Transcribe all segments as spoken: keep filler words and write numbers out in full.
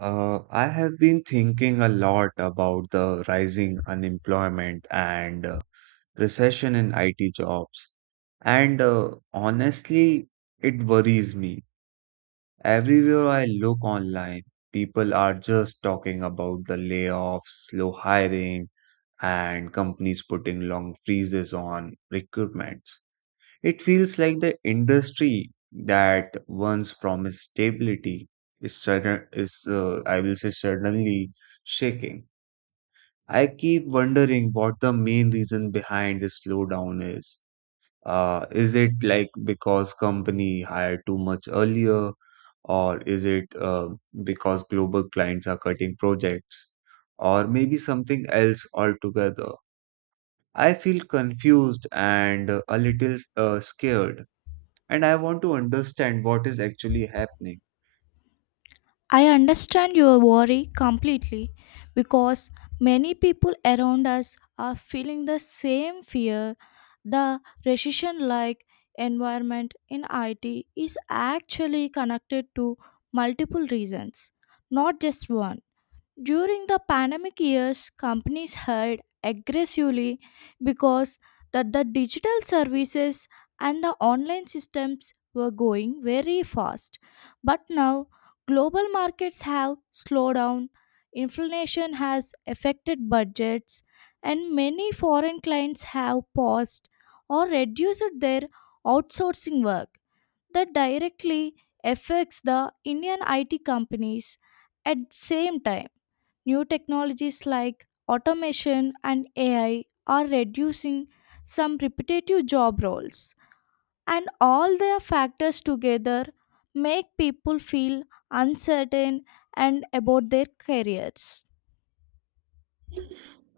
Uh, I have been thinking a lot about the rising unemployment and uh, recession in I T jobs. And uh, honestly, it worries me. Everywhere I look online, people are just talking about the layoffs, slow hiring, and companies putting long freezes on recruitment. It feels like the industry that once promised stability is sudden is uh, I will say suddenly shaking. I keep wondering what the main reason behind this slowdown is. Uh, is it like because company hired too much earlier, or is it uh, because global clients are cutting projects, or maybe something else altogether? I feel confused and uh, a little uh, scared and I want to understand what is actually happening. I understand your worry completely because many people around us are feeling the same fear. The recession like environment in I T is actually connected to multiple reasons, not just one. During the pandemic years, companies hired aggressively because that the digital services and the online systems were going very fast. But now global markets have slowed down, inflation has affected budgets, and many foreign clients have paused or reduced their outsourcing work that directly affects the Indian I T companies. At the same time, new technologies like automation and A I are reducing some repetitive job roles, and all their factors together make people feel uncertain and about their careers.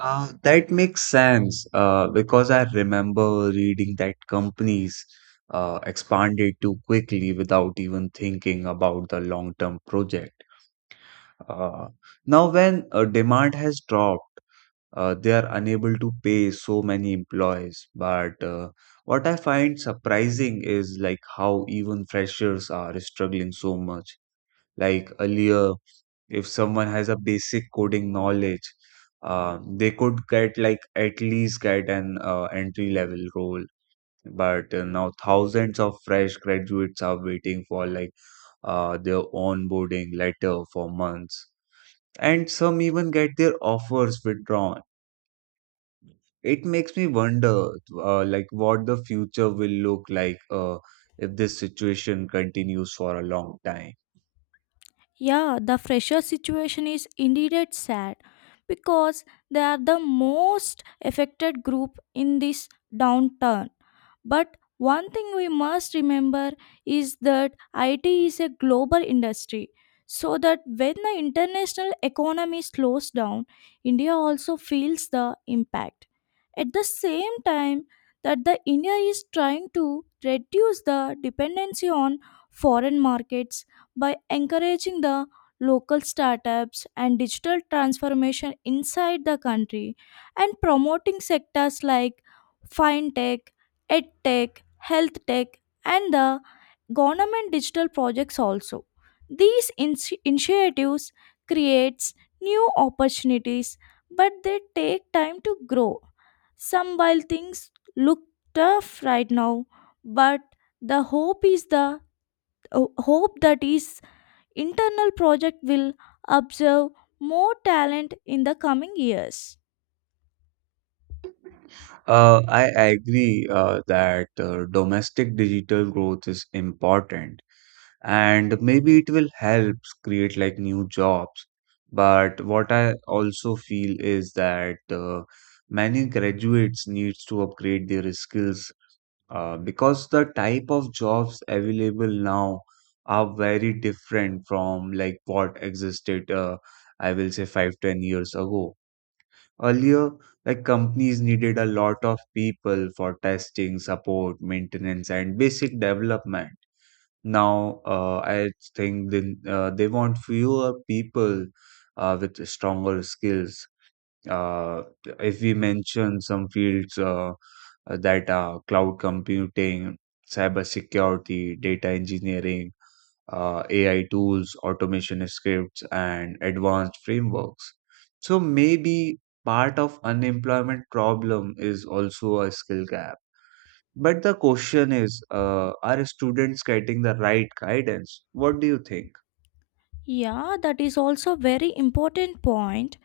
Uh, that makes sense uh, because I remember reading that companies uh, expanded too quickly without even thinking about the long-term project. Uh, now, when uh, demand has dropped, uh, they are unable to pay so many employees. But uh, what I find surprising is like how even freshers are struggling so much. Like earlier, if someone has a basic coding knowledge uh, they could get like at least get an uh, entry level role but uh, now thousands of fresh graduates are waiting for like uh, their onboarding letter for months and some even get their offers withdrawn. It makes me wonder, uh, like what the future will look like uh, if this situation continues for a long time. Yeah, the fresher situation is indeed it's sad because they are the most affected group in this downturn. But one thing we must remember is that I T is a global industry. So that when the international economy slows down, India also feels the impact. At the same time that the India is trying to reduce the dependency on foreign markets by encouraging the local startups and digital transformation inside the country and promoting sectors like fintech, edtech, health tech, and the government digital projects also. These ins- initiatives creates new opportunities, but they take time to grow. Some while things look tough right now, but the hope is the hope that is internal project will observe more talent in the coming years. Uh, I agree uh, that uh, domestic digital growth is important and maybe it will help create like new jobs. But what I also feel is that uh, many graduates needs to upgrade their skills uh, because the type of jobs available now are very different from like what existed uh, I will say five, ten years ago. Earlier, like companies needed a lot of people for testing, support, maintenance, and basic development. Now, uh, I think they, uh, they want fewer people uh, with stronger skills. Uh, if we mention some fields, uh, that are cloud computing, cybersecurity, data engineering, uh, A I tools, automation scripts, and advanced frameworks. So maybe part of unemployment problem is also a skill gap. But the question is, uh, are students getting the right guidance? What do you think? Yeah, that is also very important point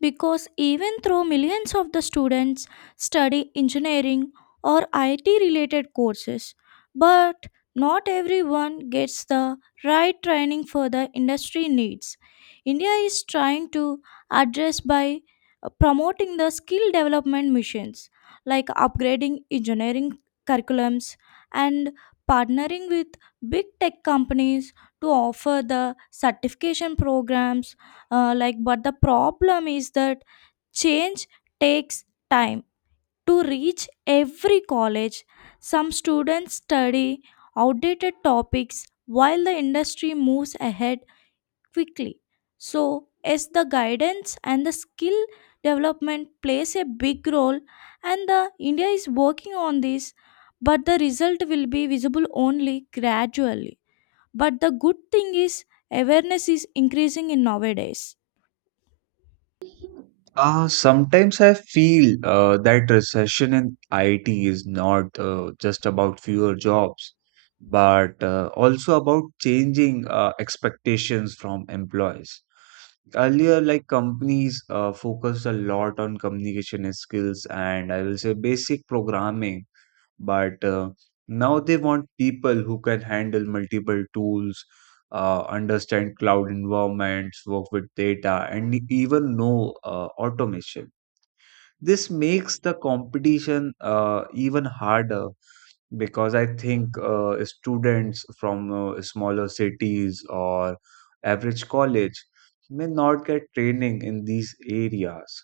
because even though millions of the students study engineering or I T related courses, but not everyone gets the right training for the industry needs. India is trying to address by uh, promoting the skill development missions like upgrading engineering curriculums and partnering with big tech companies to offer the certification programs uh, like but the problem is that change takes time to reach every college. Some students study outdated topics while the industry moves ahead quickly, so as the guidance and the skill development plays a big role, and the india is working on this, but the result will be visible only gradually. But the good thing is awareness is increasing in nowadays. Uh, sometimes I feel uh, that recession in I T is not uh, just about fewer jobs, but uh, also about changing uh, expectations from employees. Earlier, like companies uh, focused a lot on communication skills and I will say basic programming, but uh, now they want people who can handle multiple tools, uh, understand cloud environments, work with data, and even know uh, automation. This makes the competition uh, even harder because I think uh, students from uh, smaller cities or average college may not get training in these areas.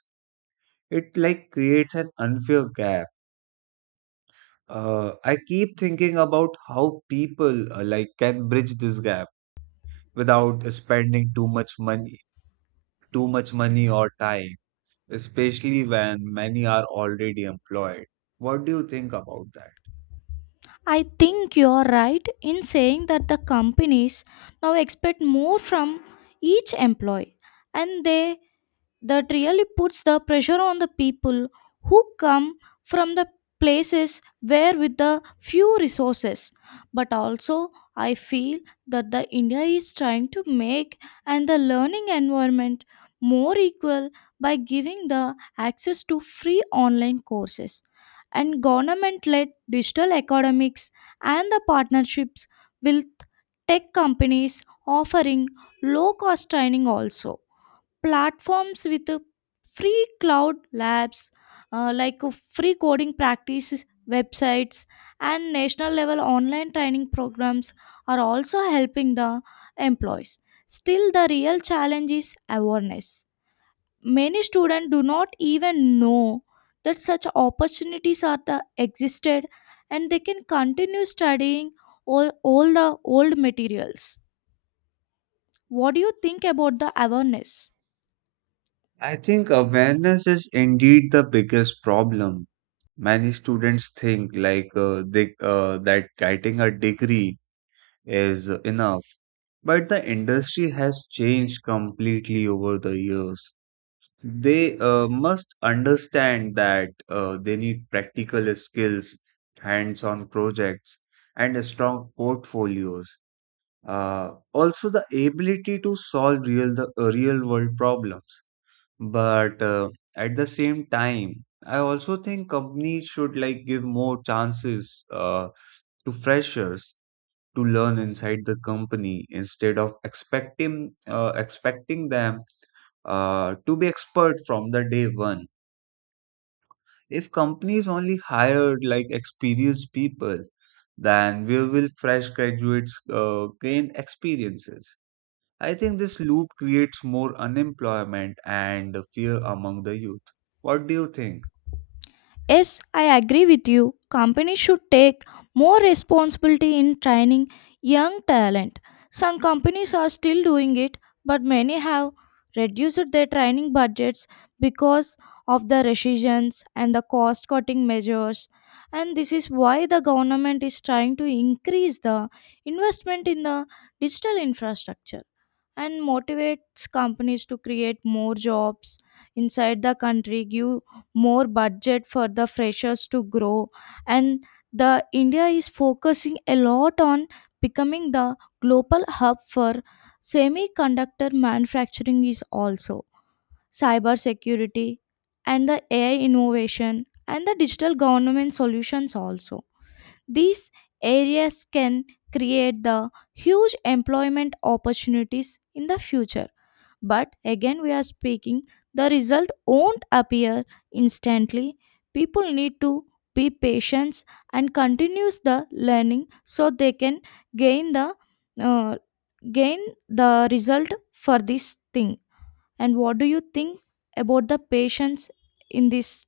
It like creates an unfair gap. Uh, I keep thinking about how people uh, like can bridge this gap without spending too much money, too much money or time, especially when many are already employed. What do you think about that? I think you are right in saying that the companies now expect more from each employee, and they that really puts the pressure on the people who come from the places where with the few resources. But also I feel that the india is trying to make and the learning environment more equal by giving the access to free online courses and government led digital academics and the partnerships with tech companies offering low cost training also, platforms with uh, free cloud labs, uh, like uh, free coding practices websites and national level online training programs are also helping the employees. Still the real challenge is awareness. Many students do not even know that such opportunities are the existed, and they can continue studying all, all the old materials. What do you think about the awareness? I think awareness is indeed the biggest problem. Many students think like uh, they uh, that getting a degree is enough, but the industry has changed completely over the years. They uh, must understand that uh, they need practical skills, hands-on projects, and a strong portfolios. Uh, also, the ability to solve real the uh, real-world problems. But uh, at the same time, I also think companies should like give more chances uh, to freshers to learn inside the company instead of expecting uh, expecting them uh, to be expert from the day one. If companies only hired like experienced people, then where will fresh graduates uh, gain experiences? I think this loop creates more unemployment and fear among the youth. What do you think? Yes, I agree with you. Companies should take more responsibility in training young talent. Some companies are still doing it, but many have reduced their training budgets because of the recessions and the cost cutting measures. And this is why the government is trying to increase the investment in the digital infrastructure and motivates companies to create more jobs inside the country, give more budget for the freshers to grow. And the India is focusing a lot on becoming the global hub for semiconductor manufacturing is also cyber security and the A I innovation and the digital government solutions also. These areas can create the huge employment opportunities in the future. But again, we are speaking, the result won't appear instantly. People need to be patient and continues the learning so they can gain the uh, gain the result for this thing. And what do you think about the patience in this?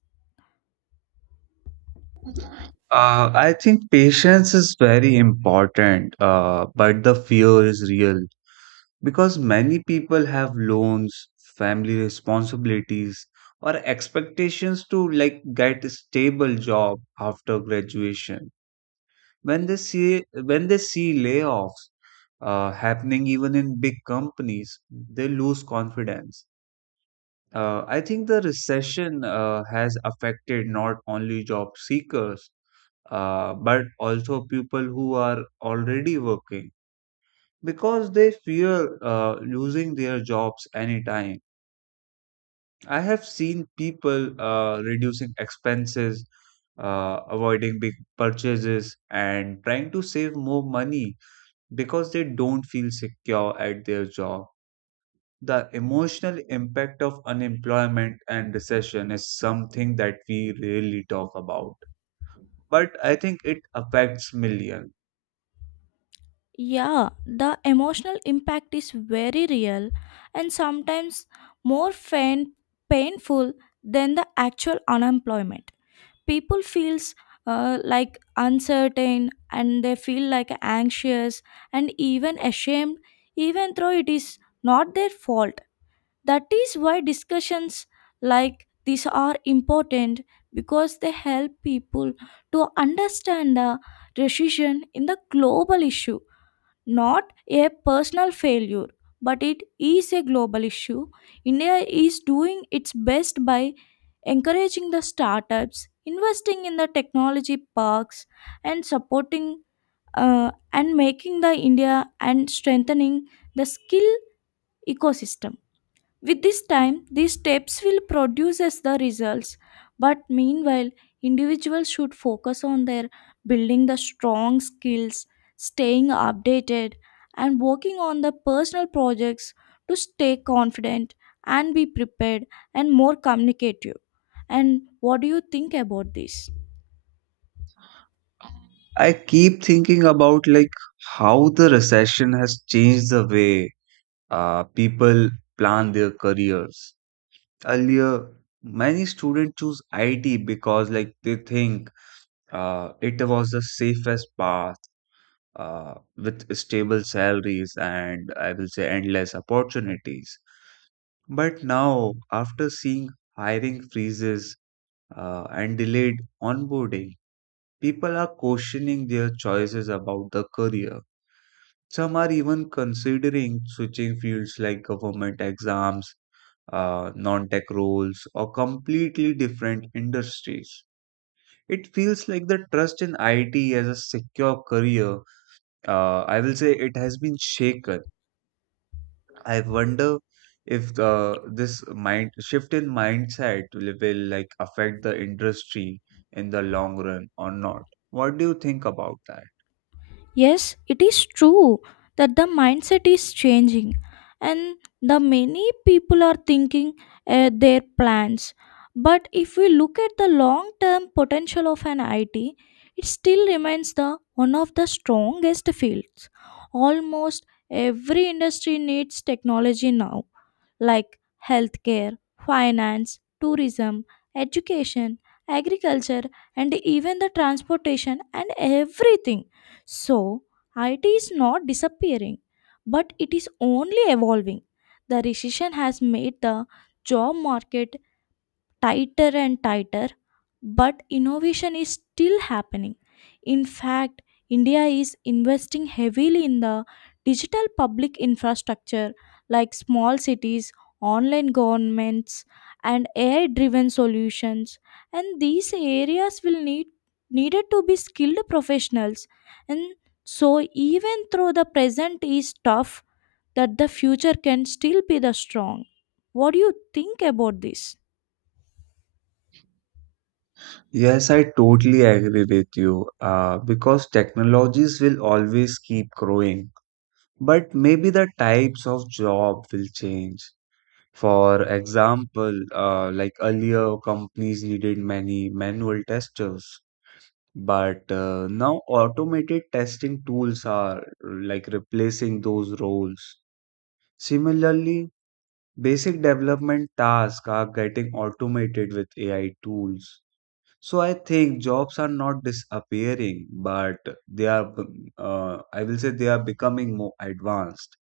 Uh, I think patience is very important, uh, but the fear is real. Because many people have loans, family responsibilities, or expectations to like get a stable job after graduation. When they see when they see layoffs uh, happening even in big companies, they lose confidence. Uh, I think the recession uh, has affected not only job seekers, uh, but also people who are already working because they fear uh, losing their jobs anytime. I have seen people uh, reducing expenses, uh, avoiding big purchases, and trying to save more money because they don't feel secure at their job. The emotional impact of unemployment and recession is something that we rarely talk about, but I think it affects millions. Yeah, the emotional impact is very real and sometimes more fain- painful than the actual unemployment. People feels uh, like uncertain and they feel like anxious and even ashamed even though it is not their fault. That is why discussions like these are important because they help people to understand the recession in the global issue, not a personal failure, but it is a global issue. India is doing its best by encouraging the startups, investing in the technology parks, and supporting uh, and making the India and strengthening the skill ecosystem. With this time, these steps will produce as the results. But meanwhile, individuals should focus on their building the strong skills, staying updated, and working on the personal projects to stay confident and be prepared and more communicative. And what do you think about this? I keep thinking about like how the recession has changed the way uh, people plan their careers. Earlier, many students choose I T because like they think uh, it was the safest path uh, with stable salaries and I will say endless opportunities. But now, after seeing hiring freezes uh, and delayed onboarding, people are questioning their choices about the career. Some are even considering switching fields like government exams, uh, non tech roles, or completely different industries. It feels like the trust in I T as a secure career, uh, I will say it has been shaken. I wonder if uh, this mind shift in mindset will, will like affect the industry in the long run or not. What do you think about that? Yes, it is true that the mindset is changing, and the many people are thinking uh, their plans. But if we look at the long-term potential of an I T, it still remains the one of the strongest fields. Almost every industry needs technology now, like healthcare, finance, tourism, education, agriculture, and even the transportation and everything. So, I T is not disappearing, but it is only evolving. The recession has made the job market tighter and tighter, but innovation is still happening. In fact, India is investing heavily in the digital public infrastructure like small cities, online governments, and A I driven solutions. And these areas will need needed to be skilled professionals. And so even though the present is tough, that the future can still be the strong. What do you think about this? Yes, I totally agree with you. Uh, because technologies will always keep growing. But maybe the types of job will change. For example, uh, like earlier, companies needed many manual testers, but uh, now automated testing tools are like replacing those roles. Similarly, basic development tasks are getting automated with A I tools. So I think jobs are not disappearing, but they are, uh, I will say they are becoming more advanced.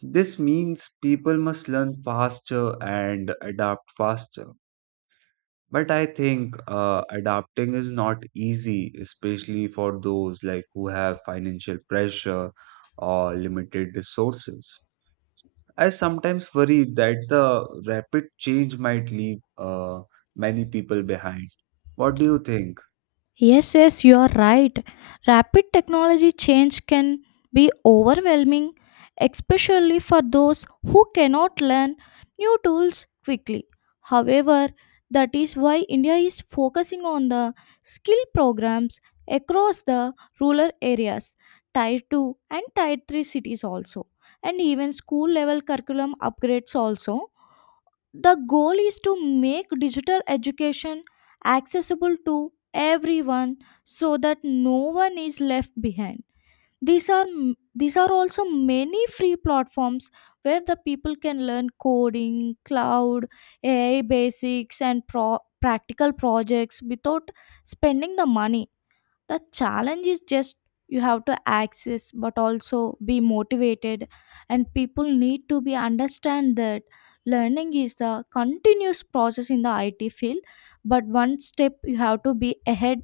This means people must learn faster and adapt faster. But I think uh, adapting is not easy, especially for those like who have financial pressure or limited resources. I sometimes worry that the rapid change might leave uh, many people behind. What do you think? Yes, yes, you are right. Rapid technology change can be overwhelming, especially for those who cannot learn new tools quickly. However, that is why India is focusing on the skill programs across the rural areas, tier two and tier three cities also, and even school level curriculum upgrades also. The goal is to make digital education accessible to everyone so that no one is left behind. These are m- these are also many free platforms where the people can learn coding, cloud, A I basics and pro- practical projects without spending the money. The challenge is just you have to access but also be motivated, and people need to be understand that learning is a continuous process in the I T field, but one step you have to be ahead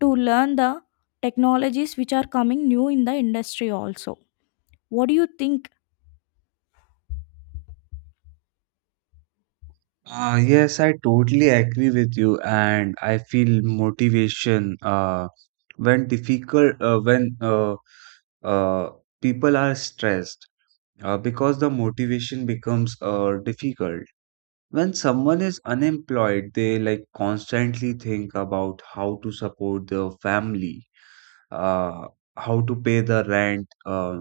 to learn the technologies which are coming new in the industry also. What do you think? Uh, yes, I totally agree with you, and I feel motivation uh, when difficult uh, when uh, uh, people are stressed uh, because the motivation becomes uh, difficult. When someone is unemployed, they like constantly think about how to support their family, uh, how to pay the rent, uh,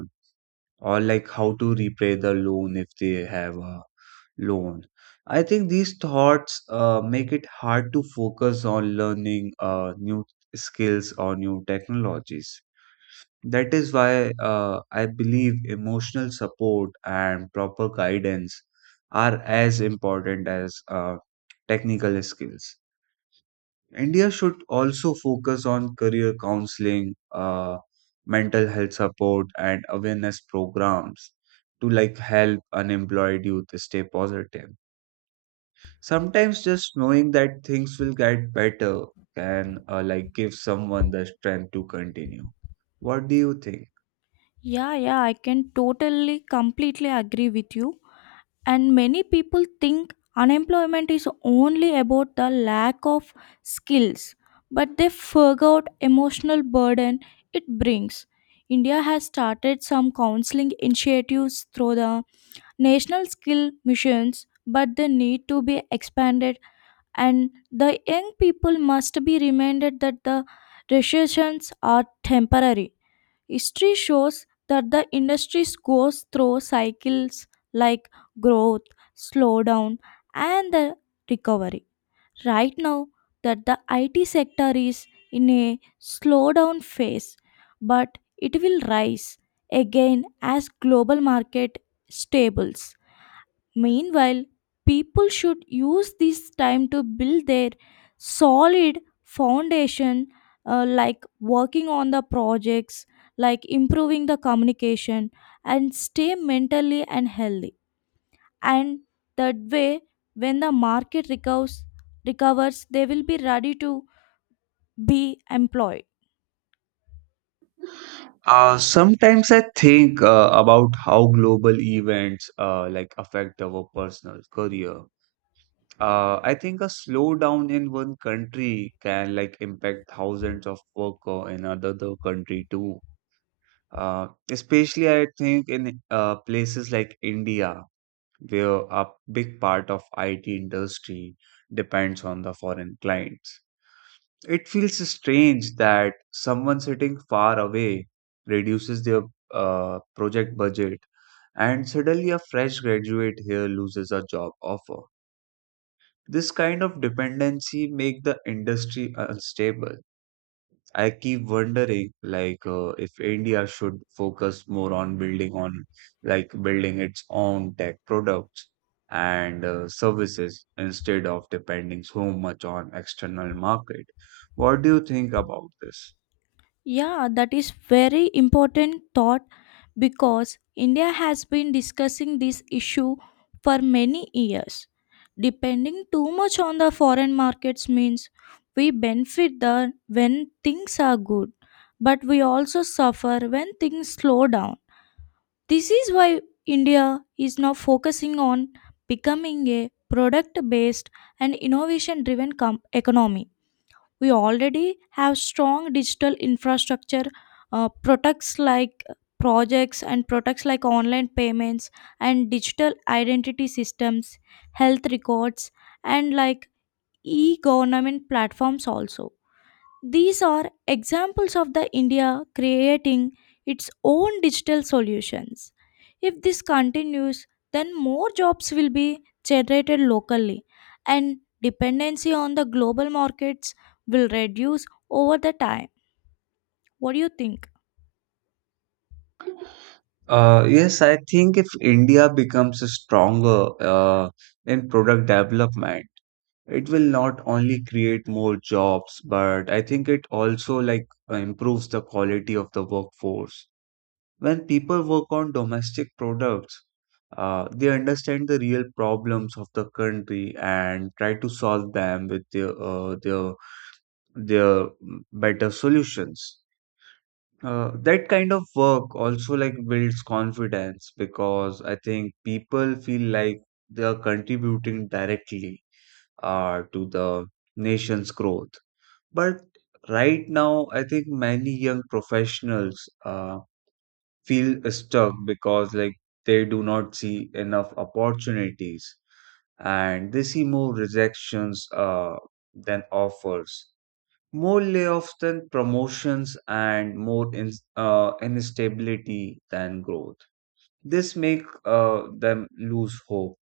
or like how to repay the loan if they have a loan. I think these thoughts uh, make it hard to focus on learning uh, new skills or new technologies. That is why uh, I believe emotional support and proper guidance are as important as uh, technical skills. India should also focus on career counseling, uh, mental health support, and awareness programs to like help unemployed youth stay positive. Sometimes just knowing that things will get better can uh, like give someone the strength to continue. What do you think? Yeah yeah I can totally completely agree with you. And many people think unemployment is only about the lack of skills, but they forgot emotional burden it brings. India has started some counseling initiatives through the national skill missions, but they need to be expanded, and the young people must be reminded that the recessions are temporary. History shows that the industry goes through cycles like growth, slowdown, and the recovery. Right now, that the I T sector is in a slowdown phase, but it will rise again as global market stables. Meanwhile, people should use this time to build their solid foundation, uh, like working on the projects, like improving the communication, and stay mentally and healthy. And that way, when the market recovers, recovers, they will be ready to be employed. Uh, sometimes I think uh, about how global events uh, like affect our personal career. Uh, I think a slowdown in one country can like impact thousands of worker in another country too. Uh, especially I think in uh, places like India where a big part of I T industry depends on the foreign clients. It feels strange that someone sitting far away reduces their uh, project budget and suddenly a fresh graduate here loses a job offer. This kind of dependency make the industry unstable. I keep wondering, like, uh, if India should focus more on building on, like, building its own tech products and uh, services instead of depending so much on external market. What do you think about this? Yeah, that is very important thought because India has been discussing this issue for many years. Depending too much on the foreign markets means we benefit the when things are good, but we also suffer when things slow down. This is why India is now focusing on becoming a product based and innovation driven economy. We already have strong digital infrastructure, uh, products like projects and products like online payments and digital identity systems, health records, and like e-government platforms also. These are examples of the India creating its own digital solutions. If this continues, then more jobs will be generated locally and dependency on the global markets will reduce over the time. What do you think? Uh, yes, I think if India becomes stronger uh, in product development, it will not only create more jobs, but I think it also like improves the quality of the workforce. When people work on domestic products, uh, they understand the real problems of the country and try to solve them with their uh, their their mm, better solutions. Uh, that kind of work also like builds confidence because I think people feel like they are contributing directly uh, to the nation's growth. But right now, I think many young professionals uh, feel stuck because like they do not see enough opportunities and they see more rejections uh, than offers, more layoffs than promotions, and more in, uh, instability than growth. This make uh, them lose hope.